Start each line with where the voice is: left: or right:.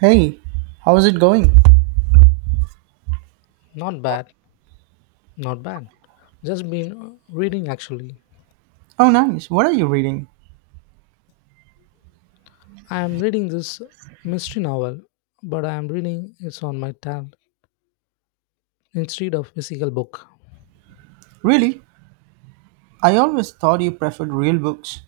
right: Hey, how's it going?
left: Not bad, not bad. Just been reading actually.
right: Oh, nice. What are you reading?
left: I am reading this mystery novel, but I am reading it on my tab instead of physical book.
right: Really? I always thought you preferred real books.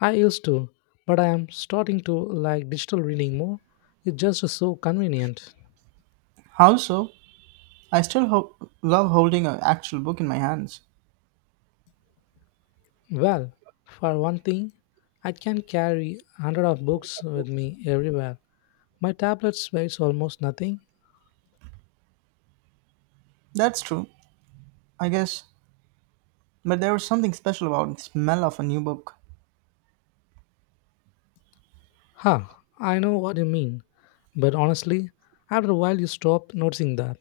left: I used to, but I am starting to like digital reading more. It's just so convenient.
right: How so? I still love holding an actual book in my hands.
left: Well, for one thing, I can carry hundred of books with me everywhere. My tablet weighs almost nothing.
right: That's true, I guess. But there was something special about the smell of a new book.
left: Huh, I know what you mean. But honestly, after a while you stop noticing that.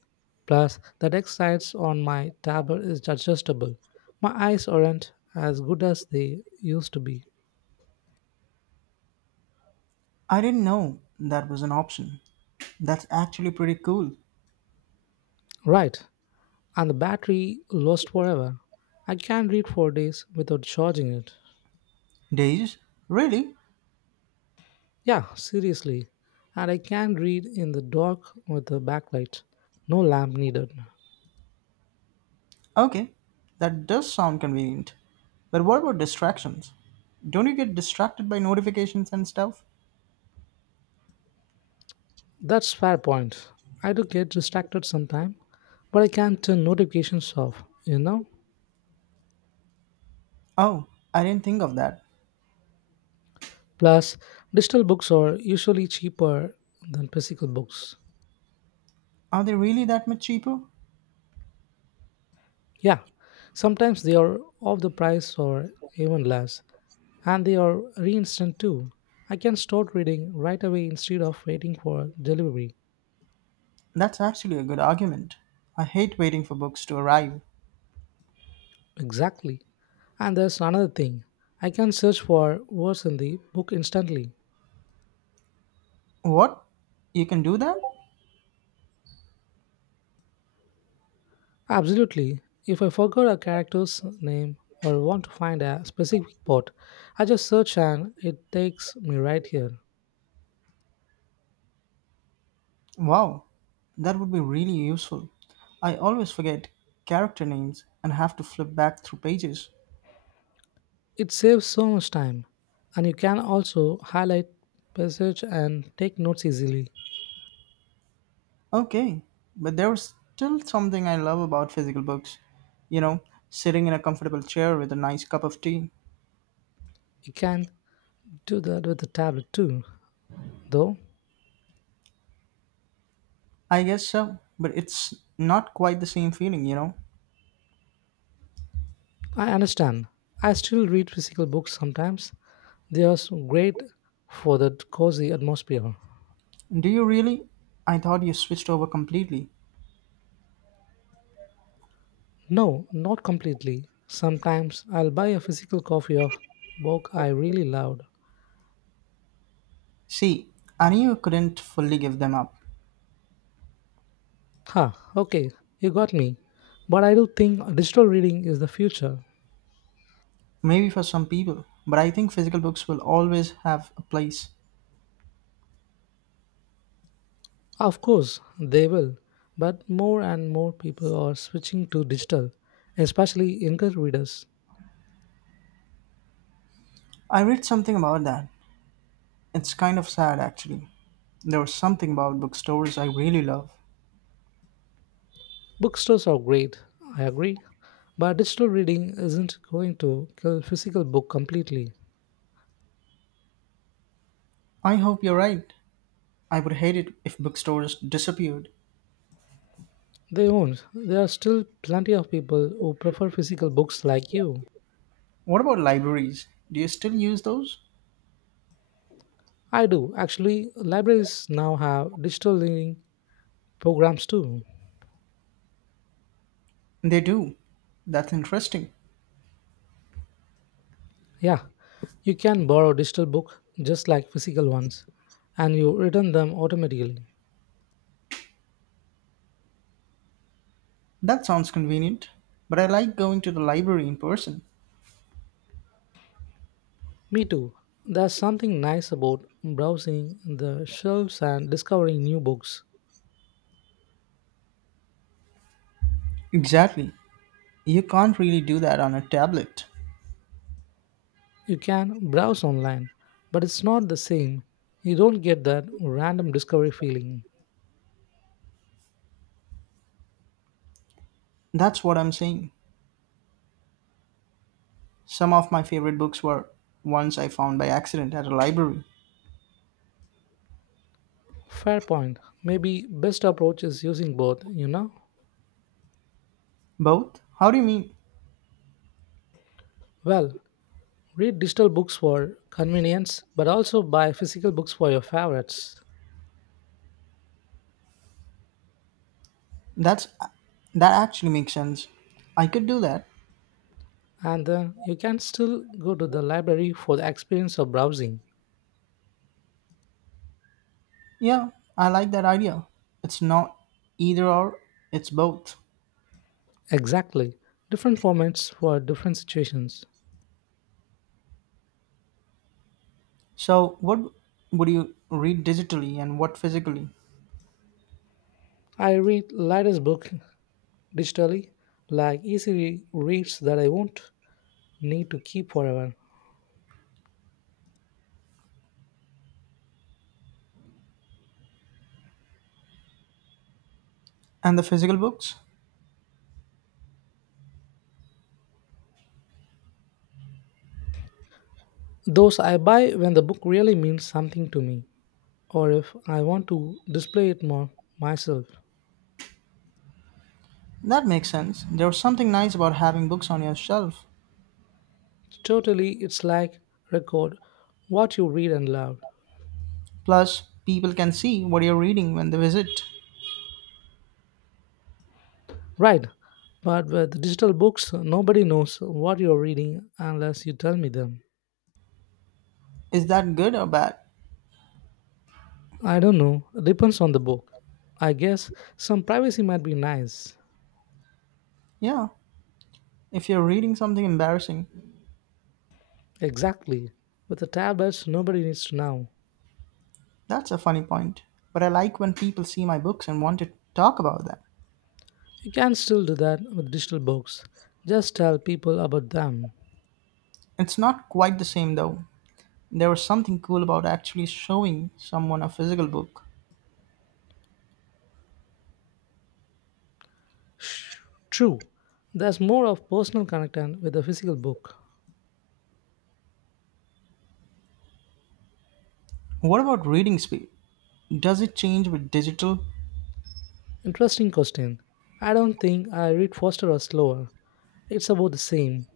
left: Plus, the text size on my tablet is adjustable. My eyes aren't as good as they used to be.
right: I didn't know that was an option. That's actually pretty cool.
left: Right, and the battery lasts forever. I can't read for days without charging it.
right: Days? Really?
left: Yeah, seriously. And I can read in the dark with the backlight. No lamp needed.
right: Okay. That does sound convenient. But what about distractions? Don't you get distracted by notifications and stuff?
left: That's fair point. I do get distracted sometimes, but I can turn notifications off, you know?
right: Oh, I didn't think of that.
left: Plus, digital books are usually cheaper than physical books.
right: Are they really that much cheaper?
left: Yeah, sometimes they are of the price or even less, and they are reinstant too. I can start reading right away instead of waiting for delivery.
right: That's actually a good argument. I hate waiting for books to arrive.
left: Exactly. And there's another thing, I can search for words in the book instantly.
right: What? You can do that?
left: Absolutely. If I forgot a character's name or want to find a specific port, I just search and it takes me right here.
right: Wow, that would be really useful. I always forget character names and have to flip back through pages.
left: It saves so much time. And you can also highlight passage and take notes easily.
right: Okay, but there's still something I love about physical books. You know, sitting in a comfortable chair with a nice cup of tea.
left: You can do that with the tablet too, though.
right: I guess so, but it's not quite the same feeling, you know?
left: I understand. I still read physical books sometimes. They are so great for that cozy atmosphere.
right: Do you really? I thought you switched over completely.
left: No, not completely. Sometimes I'll buy a physical copy of book I really loved.
right: See, I knew you couldn't fully give them up.
left: Huh, okay, you got me. But I do think digital reading is the future.
right: Maybe for some people, but I think physical books will always have a place.
left: Of course, they will. But more and more people are switching to digital, especially younger readers.
right: I read something about that. It's kind of sad actually. There was something about bookstores I really love.
left: Bookstores are great, I agree. But digital reading isn't going to kill physical book completely.
right: I hope you're right. I would hate it if bookstores disappeared.
left: They won't. There are still plenty of people who prefer physical books like you.
right: What about libraries? Do you still use those?
left: I do. Actually, libraries now have digital reading programs too.
right: They do. That's interesting.
left: Yeah, you can borrow digital book just like physical ones and you return them automatically.
right: That sounds convenient. But I like going to the library in person.
left: Me too. There's something nice about browsing the shelves and discovering new books.
right: Exactly. You can't really do that on a tablet.
left: You can browse online, but it's not the same. You don't get that random discovery feeling.
right: That's what I'm saying. Some of my favorite books were ones I found by accident at a library.
left: Fair point. Maybe best approach is using both, you know?
right: Both? How do you mean?
left: Well, read digital books for convenience, but also buy physical books for your favorites.
right: That's that actually makes sense. I could do that.
left: And then you can still go to the library for the experience of browsing.
right: Yeah, I like that idea. It's not either or, it's both.
left: Exactly. Different formats for different situations.
right: So, what would you read digitally and what physically?
left: I read lightest book digitally, like easy reads that I won't need to keep forever.
right: And the physical books?
left: Those I buy when the book really means something to me, or if I want to display it more myself.
right: That makes sense. There's something nice about having books on your shelf.
left: Totally, it's like record what you read and love.
right: Plus, people can see what you're reading when they visit.
left: Right, but with digital books, nobody knows what you're reading unless you tell me them.
right: Is that good or bad?
left: I don't know, depends on the book. I guess some privacy might be nice.
right: Yeah. If you're reading something embarrassing.
left: Exactly. With the tablets, nobody needs to know.
right: That's a funny point. But I like when people see my books and want to talk about them.
left: You can still do that with digital books. Just tell people about them.
right: It's not quite the same though. There was something cool about actually showing someone a physical book.
left: Sh- True. There's more of personal connection with a physical book.
right: What about reading speed? Does it change with digital?
left: Interesting question. I don't think I read faster or slower. It's about the same.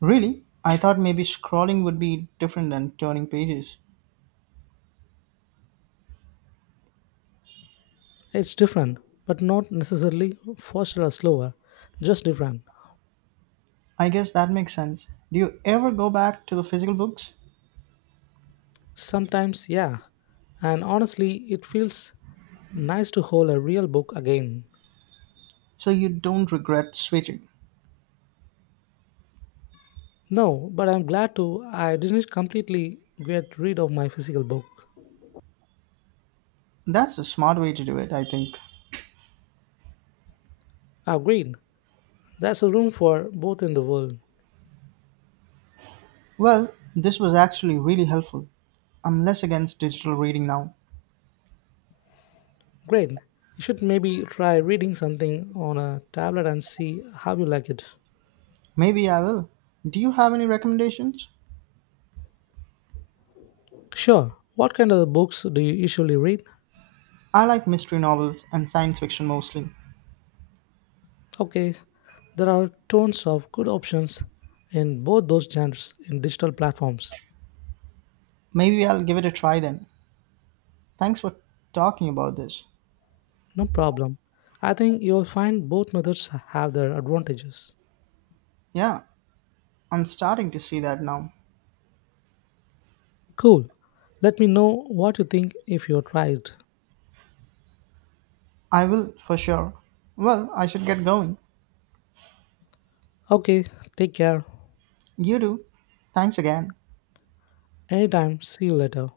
right: Really? I thought maybe scrolling would be different than turning pages.
left: It's different, but not necessarily faster or slower, just different.
right: I guess that makes sense. Do you ever go back to the physical books?
left: Sometimes, yeah. And honestly, it feels nice to hold a real book again.
right: So you don't regret switching.
left: No, but I'm glad to. I didn't completely get rid of my physical book.
right: That's a smart way to do it, I think.
left: Ah, great. There's a room for both in the world.
right: Well, this was actually really helpful. I'm less against digital reading now.
left: Great. You should maybe try reading something on a tablet and see how you like it.
right: Maybe I will. Do you have any recommendations?
left: Sure. What kind of books do you usually read?
right: I like mystery novels and science fiction mostly.
left: Okay, there are tons of good options in both those genres in digital platforms.
right: Maybe I'll give it a try then. Thanks for talking about this.
left: No problem. I think you'll find both methods have their advantages.
right: Yeah, I'm starting to see that now.
left: Cool. Let me know what you think if you tried.
right: I will, for sure. Well, I should get going.
left: Okay, take care.
right: You do. Thanks again.
left: Anytime, see you later.